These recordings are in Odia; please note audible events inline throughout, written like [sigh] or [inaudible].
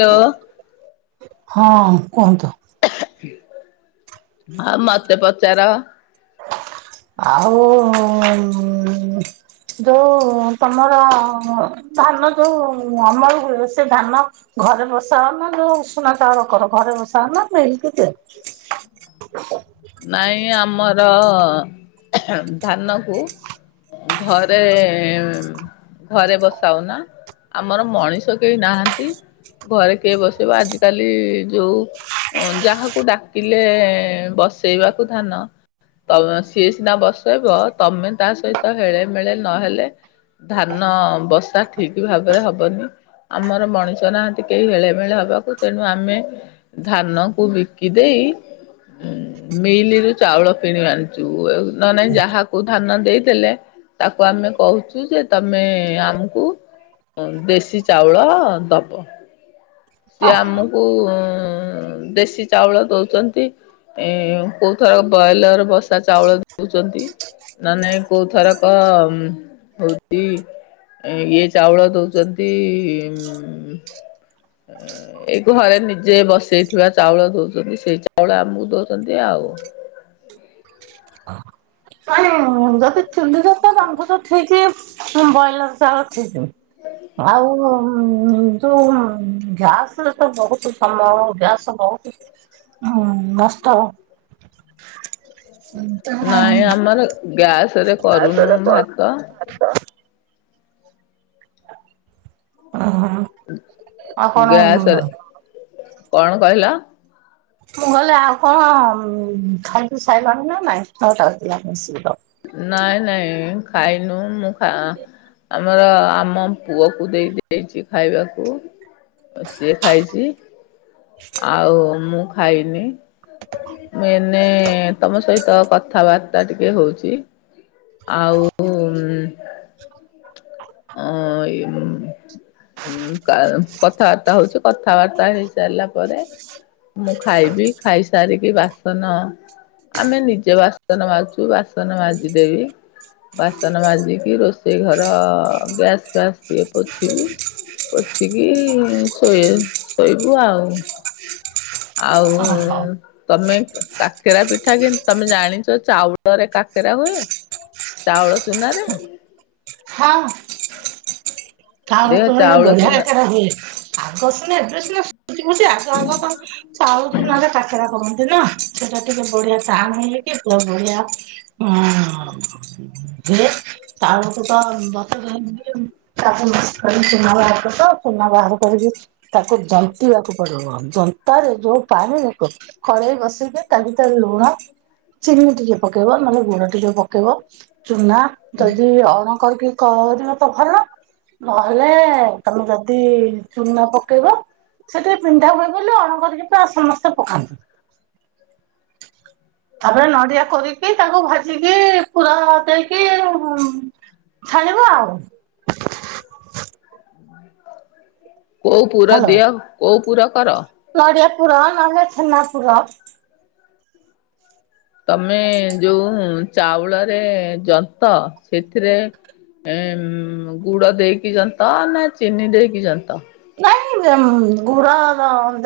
ହ୍ୟାଲୋ। ହଁ କୁହନ୍ତୁ। ଆଉ ମତେ ପଚାର? ଆଉ ଯୋଉ ତମର ଧାନ ଯୋଉ ଅମଳ ହୁଏ ସେ ଧାନ ଘରେ ବସାଓ ନା ଯଉ ଉସୁନା ଚାଉଳ କର। ଘରେ ବସାଅ ନା। [unintelligible] [inaudible] ନାଇଁ ଆମର ଧାନ କୁ ଘରେ ଘରେ ବସାଉ ନା ଆମର ମଣିଷ କେହି ନାହାନ୍ତି। ଘରେ କିଏ ବସେଇବ ଆଜିକାଲି ଯୋଉ ଯାହାକୁ ଡାକିଲେ ବସେଇବାକୁ ଧାନ ତ ସିଏ ସିନା ବସେଇବ ତମେ ତା ସହିତ ହେଳେ ମେଳେ ନହେଲେ ଧାନ ବସା ଠିକ୍ ଭାବରେ ହବନି। ଆମର ମଣିଷ ନାହାନ୍ତି କେହି ହେଳେ ମେଳେ ହବାକୁ। ତେଣୁ ଆମେ ଧାନ କୁ ବିକି ଦେଇ ଇ [inaudible] ମିଲରୁ ଚାଉଳ କିଣି ଆଣିଚୁ। ନହେଲେ ନାଇଁ ଯାହାକୁ ଧାନ ଦେଇଦେଲେ ତାକୁ ଆମେ କହୁଚୁ ଯେ ତମେ ଆମକୁ ଦେଶୀ ଚାଉଳ ଦବ। ଅ ସିଏ ଆମକୁ ଦେଶୀ ଚାଉଳ ଦଉଛନ୍ତି। ଏ କୋଉ ଥର ବ୍ରଏଲର ବସା ଚାଉଳ ଦଉଛନ୍ତି। ନା ନାଇଁ କୋଉ ଥରକ ହଉଚି ଇଏ, ଚାଉଳ ଦଉଚନ୍ତି-ଇ-ଉମ ଏଇ ଘରେ ନିଜେ ବସେଇଥିବା ଚାଉଳ ଦଉଛନ୍ତି। ସେଇ ଚାଉଳ ଆମକୁ ଦଉଛନ୍ତି ଆଉ। [inaudible] ହୁଁ, ଯଦି ଚୁଲିରେ ତ ରାନ୍ଧୁଛ ଠିକି। ବ୍ରଏଲର ଚାଉଳ ଠିକି। ଆଉ ଉଁ, ଉଁ-ଉଁ ଯୋଉଁ ଗ୍ୟାସ୍ ତ ବହୁତୁ ସମୟ! ଗ୍ୟାସ୍ ବହୁତୁ ହୁଁ, ମସ୍ତ ନାଇଁ ତେଣୁ-ଉଁ ଆମର ଗ୍ୟାସ ରେ ଆଉ, କରୁନୁ ସେଟା ଭାତ କରୁନୁ ଚାଷ! ଅହ। ଗ୍ୟାସ୍ ରେ। କଣ କହିଲ? ମୁଁ ଗଲେ, ଆଉ କଣ ଅମ୍ ଖାଇ ପିଇ ସାଇଲାଣି ନା ନାଇଁ? ନଅ' ଟା ବାଜିଲାଣି ଆସିକି ହ ନାଇଁ, ନାଇଁ ଖାଇନୁ ମୁଁ ଖା ଆମର, ଆମ ପୁଅକୁ ଦେଇ ଦେଇଛି ଖାଇବାକୁ। ସିଏ ଖାଇଛି। ଆଉ, ମୁଁ ଖାଇନି। ମୁଁ ଏନେ, ତମ ସହିତ କଥାବାର୍ତ୍ତା ଟିକେ ହଉଛି। ଆଉ ଉମ୍ ଅ ଇମ୍। କା କଥାବାର୍ତ୍ତା ହଉଛି, କଥାବାର୍ତ୍ତା ହେଇ ସାରିଲା ପରେ ମୁଁ ଖାଇବି। ଖାଇସାରିକି ବାସନ ଆମେ ନିଜେ ବାସନ ମାଜୁଛୁ, ବାସନ ମାଜିଦେବି। ବାସନ ମାଜିକି ରୋଷେଇ ଘର ଗ୍ୟାସ୍ ଫ୍ୟାସ୍ ଟିକେ ପୋଛିିବି। ପୋଛିକିି-ଇ ଶୋଇ ଶୋଇବୁ ଆଉ। ଓହୋ ଆଉ-ଉଁ ତମେ କାକେରା ପିଠା କିଁ! ତମେ ଜାଣିଛ ଚାଉଳରେ କାକେରା ହୁଏ। ଚାଉଳ ଚୁନାରେ! ହଁ। ଚାଉଳ ଦିଅ ଚୂନା ରେ ଚାଉଳ ବଢିଆ ଚୁନା କେରା ହୁଏ। ଆଗ ସିନା ଏବେ ସିନା ସୁ କୁଚି କୁଚି, ଆଗ ଆଗ ତ ଚାଉଳ ଚୂନା ରେ କାକେରା କରନ୍। ତେନା ସେଟା ଟିକେ ବଢିଆ ଚାମିନ୍ ହେଇଚି। ପ୍ଲସ ବଢିଆ ଉମ୍-ଉ-ଉଁ ଯେ, ତା ବେଳକୁ ତ ବତ [unintelligible] ତା। [inaudible] ଚୁନା ବାହାର କରଦବ, ଚୁନା ବାହାର କରିକି ତାକୁ ଜନ୍ତିବାକୁ ପଡିବ। ଜନ୍ତା ରେ, ଯୋଉ ପାଣି ରେ ଖ-ଖଳେଇ ବସେଇଦେ, ତା ଭିତରେ ଲୁଣ ଚିନି ଟିକେ ପକେଇବ। ନହେଲେ, ଗୁଡ ଟିକେ ପ ଥିବ, ଚୁନା ଯଦି ଅଣ କରିକିି କରିବ ତ ଭଲ! ନହେଲେ, ତମେ ଯଦି ଚୁନା ପକେଇବ ସେଠି ପିନ୍ଧା ହୁଏ ବୋଲି, ଅଣ କରିକି ପାଏ ସମସ୍ତେ ପକାନ୍ତି। ତା'ପରେ ନଡିଆ କୋରିକି, ତାକୁ ଭାଜିକି, ପୁର ଦେଇକି ଉଁ ଛାଣିବ ଆଉ। ଉ କୋଉ ପୁର ଦିଅ? କୋଉ ପୁର? କର? ନଡ଼ିଆ ପୁର ନହେଲେ, ଛେନା ପୁର! ତମେ ଯୋଉଁ ଚାଉଳରେ ଯନ୍ତ, ସେଥିରେ ଏମ୍ ଗୁଡ ଦେଇକି ଯନ୍ତ ନା ଚିନି ଦେଇକି ଯନ୍ତ? [unintelligible] ଗୁଡ-ଅ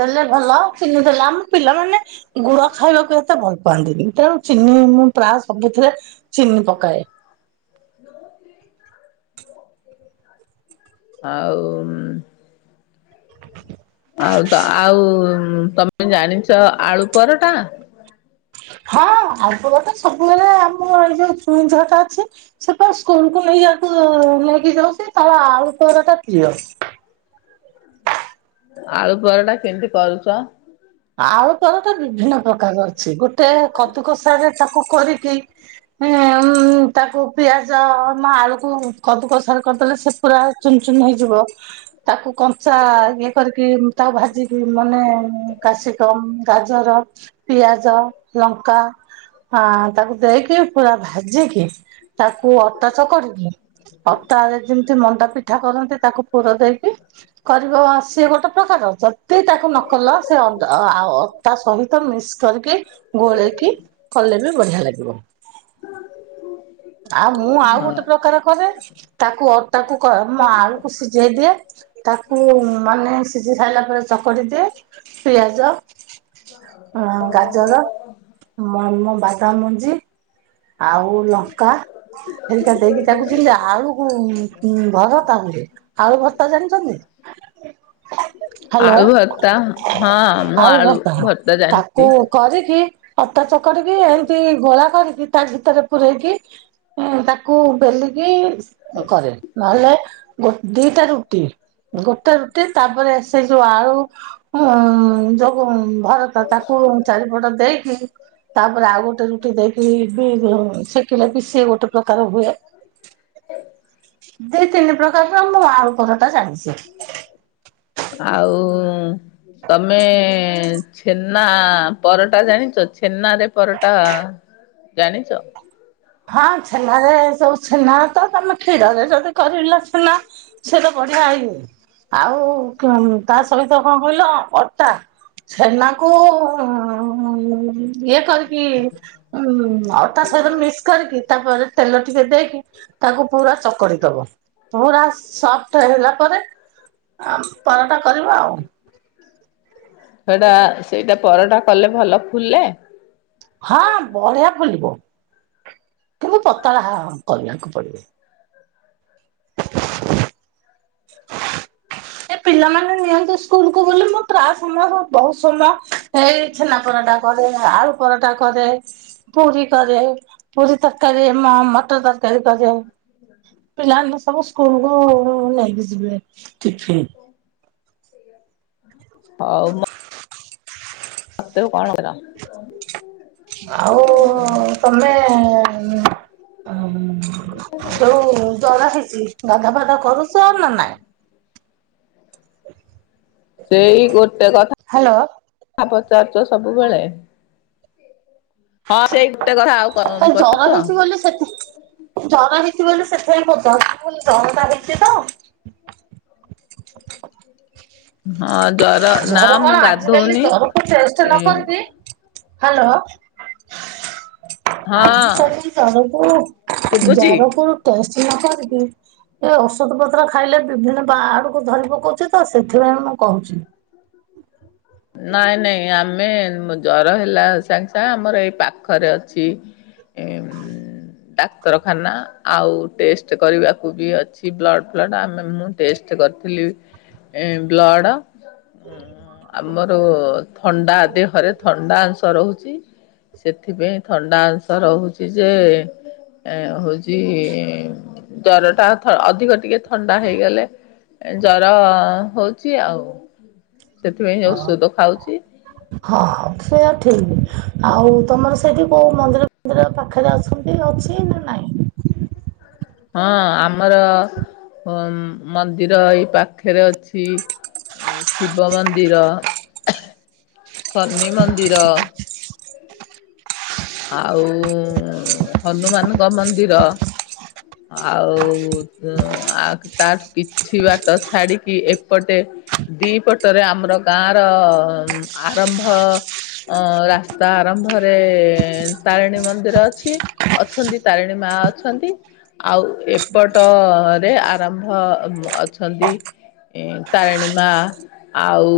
ଦେଲେ ଭଲ ଚିନି ଦେଲେ, ଆମ ପିଲାମାନେ ଗୁଡ ଖାଇବାକୁ ଏତେ ଭଲ ପାଆନ୍ତିନି, ତ ଚିନି ମୁଁ ପ୍ରାୟ ସବୁଥିରେ ଚିନି ପକାଏ। ଆଉ-ଉଁମ୍। ଆଉ, ତ ଆଉ-ଉଁମ୍ ତମେ ଜାଣିଛ ଆଳୁ ପରଟାଁ? ହଁ, ଆଗରୁ ତ ସବୁବେଳେ ଆମ ଏଇ ଯୋଉ, ଚୁଇଁ ଝିଅଟା ଅଛି, ସେ ପା ସ୍କୁଲକୁୁ ନେଇ ତାକୁ-ଉ ନେଇକି ଯାଉଛି। ତାର ଆଳୁ ପରଟା ପ୍ରିୟ। ଆଳୁ ପରଟା କେମିତି କରୁଚ? ଆଳୁ ପରଟା ବିଭିନ୍ନ ପ୍ରକାର ଅଛି। ଗୋଟେ କଦୁକଷାରେ ତାକୁ କରିକି ଉ ମ ତାକୁ ପିଆଜ ମ ଆଳୁକୁ କଦୁକଷା କରିଦେଲେ ସେ ପୁରା ଚୁନ ଚୁନ ହେଇଯିବ, ତାକୁ କଞ୍ଚା ଇଏ କରିକି ତାକୁ ଭାଜିକି ମାନେ ମୁଁ କାସିକମ, ଗାଜର, ପିଆଜ, ଲଙ୍କା ଆ ତାକୁ ଦେଇକି ପୁରା ଭାଜିକି, ତାକୁ ଅଟା ଚକଡିକି ଅଟାରେ ଯେମିତି ମଣ୍ଡା ପିଠା କରନ୍ତି, ତାକୁ ପୁର ଦେଇକି କରିବ ସିଏ ଗୋଟେ ପ୍ରକାର ଯଦି ତାକୁ ନ କଲ ସେ ଅ ଦ ଆ ଅଟା ସହିତ ମିକ୍ସ କରିକି ଗୋଳେଇକି କଲେ ବି ବଢିଆ ଲାଗିବ। [inaudible] ଆଉ ମୁଁ ଆଉ ହଁ ଗୋଟେ ପ୍ରକାର କରେ, ତାକୁ ଅଟାକୁ କ ମୁଁ ଆଳୁକୁ ସିଝେଇ ଦିଏ ତାକୁ ମାନେ ସିଝି ସାଇଲା ପରେ, ଚକଡି ଦିଏ, ପିଆଜ ଅ ଗାଜର ମ ମ ବାଦାମମଞ୍ଜି ଆଉ ଲଙ୍କା ହେରିକା ଦେଇକି ତାକୁ ଯେମିତି ଆଳୁକୁ ଉଁ ଭରତା ହୁଏ, ଆଳୁ ଭରତା ଜାଣିଛନ୍ତି? [unintelligible] ଆଳୁ ହ୍ୟାଲୋ। ଭର୍ତ୍ତା ହଁ, ମୁଁ ଆଳୁ ଭର୍ତ୍ତା ଜାଣିଛି। ତାକୁ କରିକି, ଅଟା ଚକଟିକି, ଏମିତି ଗୋଳା କରିକି ତା ଭିତରେ ପୁରେଇକି ତାକୁ ବେଲିକି କରେ, ନହେଲେ ନାଇଁ ଗୋ ଦିଟା ରୁଟି ଗୋଟେ ରୁଟି ତାପରେ ସେ ଯୋଉ ଆଳୁ ମୁଁ ଯୋଉଁ ଭର ତାକୁ ଚାରିପଟ ଦେଇକି, ତାପରେ ଆଉ ଗୋଟେ ରୁଟି ଦେଇକି ବି ସେ କିଲେ ବିି ସେ ଗୋଟେ ପ୍ରକାର ହୁଏ ଦି ତିନି ପ୍ରକାରର ମୁଁ ଆଳୁ ପରଟା ଜାଣିଛି। ଆଉ ଉଁ ତମେ ଛେନା ପରଟା ଜାଣିଚ? ଛେନା ରେ ପରଟା ଜାଣିଚ? ହଁ ଛେନାରେ, ସବୁ ଛେନା ତ ତମେ କ୍ଷୀରରେ ଯଦି କରିଲ ଛେନା ସେ ତ ବଢିଆ ଇଏ, ଆଉ ତା ସହିତ କଣ କହିଲ ଅଟା ଛେନାକୁ ଉଁ ଇଏ କରି କି ଉଁ ଅଟା ସହିତ ମିକ୍ସ କରିକି, ତାପରେ ତେଲ ଟିକେ ଦେଇକି ତାକୁ ପୁରା ଚକଡି ଦବ। ପୁରା ସଫ୍ଟ ହେଲା ପରେ ଆ ପରଟା କରିବା ଆଉ ସେଟା, ସେଇଟା ପରଟା କଲେ ଭଲ ଫୁଲେ? ହଁ ବଢିଆ ଫୁଲିବ। କିନ୍ତୁ ପତଳା ହ କରିବାକୁ ପଡିବ। [unintelligible] ଏ ପିଲାମାନେ ନିଅନ୍ତୁ ସ୍କୁଲ କୁ ବୋଲି, ମୁଁ ପ୍ରାୟ ସମୟ ବହୁତ ସମୟ, ଏଇ ଛେନାପୋଡ ଟା। କରେ, ଆଳୁ ପରଟା କରେ, ପୁରୀ କରେ ପୁରୀ ତ ତରକାରୀ ମ-ମଟର ତରକାରୀ କରେ। ପିଲାମାନେ ସବୁ ସ୍କୁଲ କୁ ନେଇକି ଯିବେ ଟିଫିନ। ହଉ ମ ମତେ ଆଉ କଣ ପଚାର। [unintelligible] ଆଉ ତମେ ଉ ଯୋଉ ଜର ହେଇଛି, ଗାଧା ପାଧା କରୁଚ ନା ନାଇଁ? ସେଇ ଗୋଟେ ହ୍ୟାଲୋ କଥା ପଚାରୁଚ ସବୁବେଳେ। ହଁ ସେଇ ଗୋଟେ କଥା ଆଉ ଜର ପଚାରୁଛ? ହେଇଛି ବୋଲି ସେ ଜର ହେଇଛି ବୋଲି ସେଥିପାଇଁ ପଚାରୁଚି, ମୁଁ କହିଲି ଜର ତ ହେଇଚି ତ! [unintelligible] ହଁ। ଜର ନା ମୁଁ କଣ ଆଜି କାଲି ଗାଧଉନି ଜରକୁ, ଟେଷ୍ଟ ଏ ନ କରିିକି ହାଲୋ। ହଁ [unintelligible] ଶୁଭୁଛି ଜର କୁ ଟେଷ୍ଟ ନ କରିକି ଏ ଔଷଧ ପତ୍ର ଖାଇଲେ ବିଭିନ୍ନ ବାଁ ଆଡକୁ ଧରି ପକଉଛି ତ ସେଥିଲାଗି ମୁଁ କହୁଛି। [inaudible] ନାଇଁ ନାଇଁ ଆମେ ଜର ହେଲା ସାଙ୍ଗେ ସାଙ୍ଗେ ଆମର ଏଇ ପାଖରେ ଅଛି। [unintelligible] ଡାକ୍ତରଖାନା। ଆଉ ଟେଷ୍ଟ କରିବାକୁ ବି ଅଛି ବ୍ଲଡ଼୍ ଫ୍ଲଡ଼୍ ଆମେ ମୁଁ ଟେଷ୍ଟ କରିଥିଲି। ଏ ବ୍ଲଡ [inaudible] ଆମର ଥଣ୍ଡା ଦେହରେ ଥଣ୍ଡା ଅଂଶ ରହୁଚି। ସେଥିପାଇଁ ଥଣ୍ଡା ଅଂଶ ରହୁଛି ଯେ ଏ ହଉଛି ଜର ଟା ଅ-ଅଧିକ ଟିକେ ଥଣ୍ଡା ହେଇଗଲେ ଜର ହଉଛି ଆଉ। ସେ ହଁ ହଁ ସେ ଆଉ ତମର ସେଇଠି କୋଉ ମନ୍ଦିର ଫନ୍ଦିର ପାଖରେ ଅଛନ୍ତି ଅଛି ନା ନାଇଁ? [inaudible] ହଁ ଆମର ମନ୍ଦିର ଅମ ଏଇ ପାଖରେ ଅଛି। ଶିବ ମନ୍ଦିର। [inaudible] ଶନି ମନ୍ଦିର। ଆଉ ହନୁମାନଙ୍କ ମନ୍ଦିର। ଆଉ ତାଠୁ କିଛି ବାଟ ଛାଡିକି ଏପଟେ ଦି ପଟରେ ଆମର ଗାଁ ର ଆରମ୍ଭ ଅ ରାସ୍ତା ଆରମ୍ଭରେ ତାରିଣୀ ମନ୍ଦିର ଅଛି। ଅଛନ୍ତି ତାରିଣୀ ମା ଅଛନ୍ତି। ଆଉ ଏପଟ ରେ ଆରମ୍ଭ ଅଛନ୍ତି ତାରିଣୀ ମା ଆଉ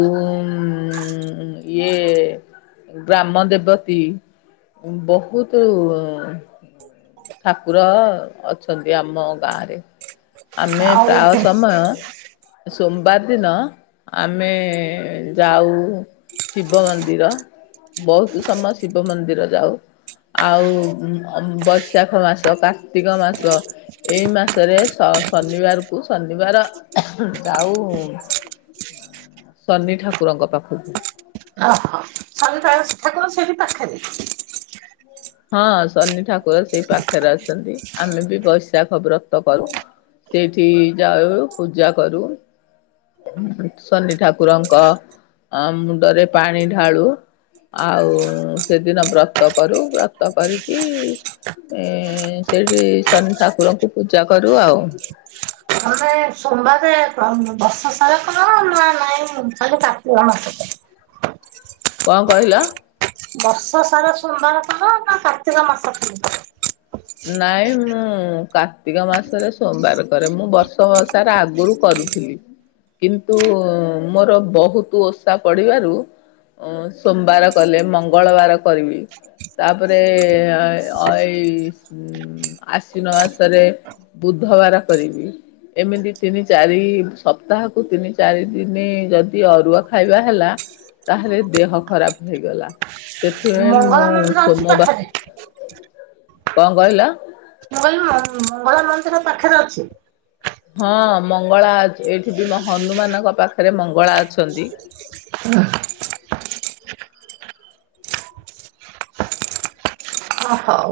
ଇଏ ଗ୍ରାମ ଦେବତୀ ବହୁତୁ ଠାକୁର ଅଛନ୍ତି ଆମ ଗାଁରେ। ଆମେ ଆଉ ପ୍ରାୟ ସମୟ ସୋମବାର ଦିନ ଆମେ ଯାଉ। ଶିବ ମନ୍ଦିର ବହୁତ ସମୟ ଶିବ ମନ୍ଦିର ଯାଉ। ଆଉ ବୈଶାଖ ମାସ କାର୍ତ୍ତିକ ମାସ ଏଇ ମାସରେ ସ ଶନିବାର କୁ ଶନିବାର ଯାଉ ଶନି ଠାକୁରଙ୍କ ପାଖକୁ ଓ ହୋ। ଆମର ସେଠି ପାଖରେ। ହଁ ଶନି ଠାକୁର ସେଇ ପାଖରେ ଅଛନ୍ତି। ଆମେ ବି ବୈଶାଖ ବ୍ରତ କରୁ। ସେଠି ଯାଉ ପୂଜା କରୁ। ଶନି ଠାକୁରଙ୍କ ମୁଣ୍ଡରେ ପାଣି ଢାଳୁ। ଆଉ ସେଦିନ ବ୍ରତ କରୁ। ବ୍ରତ କରିକି ଏ ସେଇଠି ଶନି ଠାକୁରଙ୍କୁ ପୂଜା କରୁ ଆଉ। [unintelligible] ସୋମବାରେ ବର୍ଷ ସାରା କର ନା ନାଇଁ ଖାଲି କାର୍ତ୍ତିକ ମାସରେ? କଣ କହିଲ? ବର୍ଷ ସାରା ସୋମବାର କର ନା କାର୍ତ୍ତିକ ମାସ ଖାଲି? ନାଇଁ ମୁଁ କାର୍ତ୍ତିକ ମାସରେ ସୋମବାର କରେ। ମୁଁ ବର୍ଷ ସାରା ଆଗରୁ କ କିନ୍ତୁ ମୋର ବହୁତ ଓଷା ପଡିବାରୁ ସୋମବାର କଲେ ମଙ୍ଗଳବାର କରିବି। ତାପରେ ଏଇ ଆଶ୍ଵିନ ମାସରେ ବୁଧବାର କରିବି। ଏମିତି ତିନି ଚାରି ସପ୍ତାହକୁ ତିନି ଚାରି ଦିନ ଯଦି ଅରୁଆ ଖାଇବା ହେଲା। ତାହେଲେ ଦେହ ଖରାପ ହେଇଗଲା କର ସେଥିପାଇଁ ମୁଁ ମଙ୍ଗଳା ମନ୍ଦିର ଅଛି ସୋମ ବା ପାଖରେ କଣ କହିଲ? ମଙ୍ଗଳ ମନ୍ଦିର ପାଖରେ ଅଛି। ହଁ ମଙ୍ଗଳା ଛି ଏଇଠି ବି ହନୁମାନଙ୍କ ପାଖରେ ମଙ୍ଗଳା ଅଛନ୍ତି। ହ ଓ ହଉ।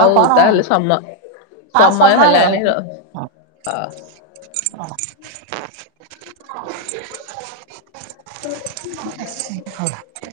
ଆଉ କଣ ତାହେଲେ ସମ ଆ ସମୟ ହେଲାଣି ହେଇଗଲା। ର ହଁ। ହ ହ ହଁ। [inaudible]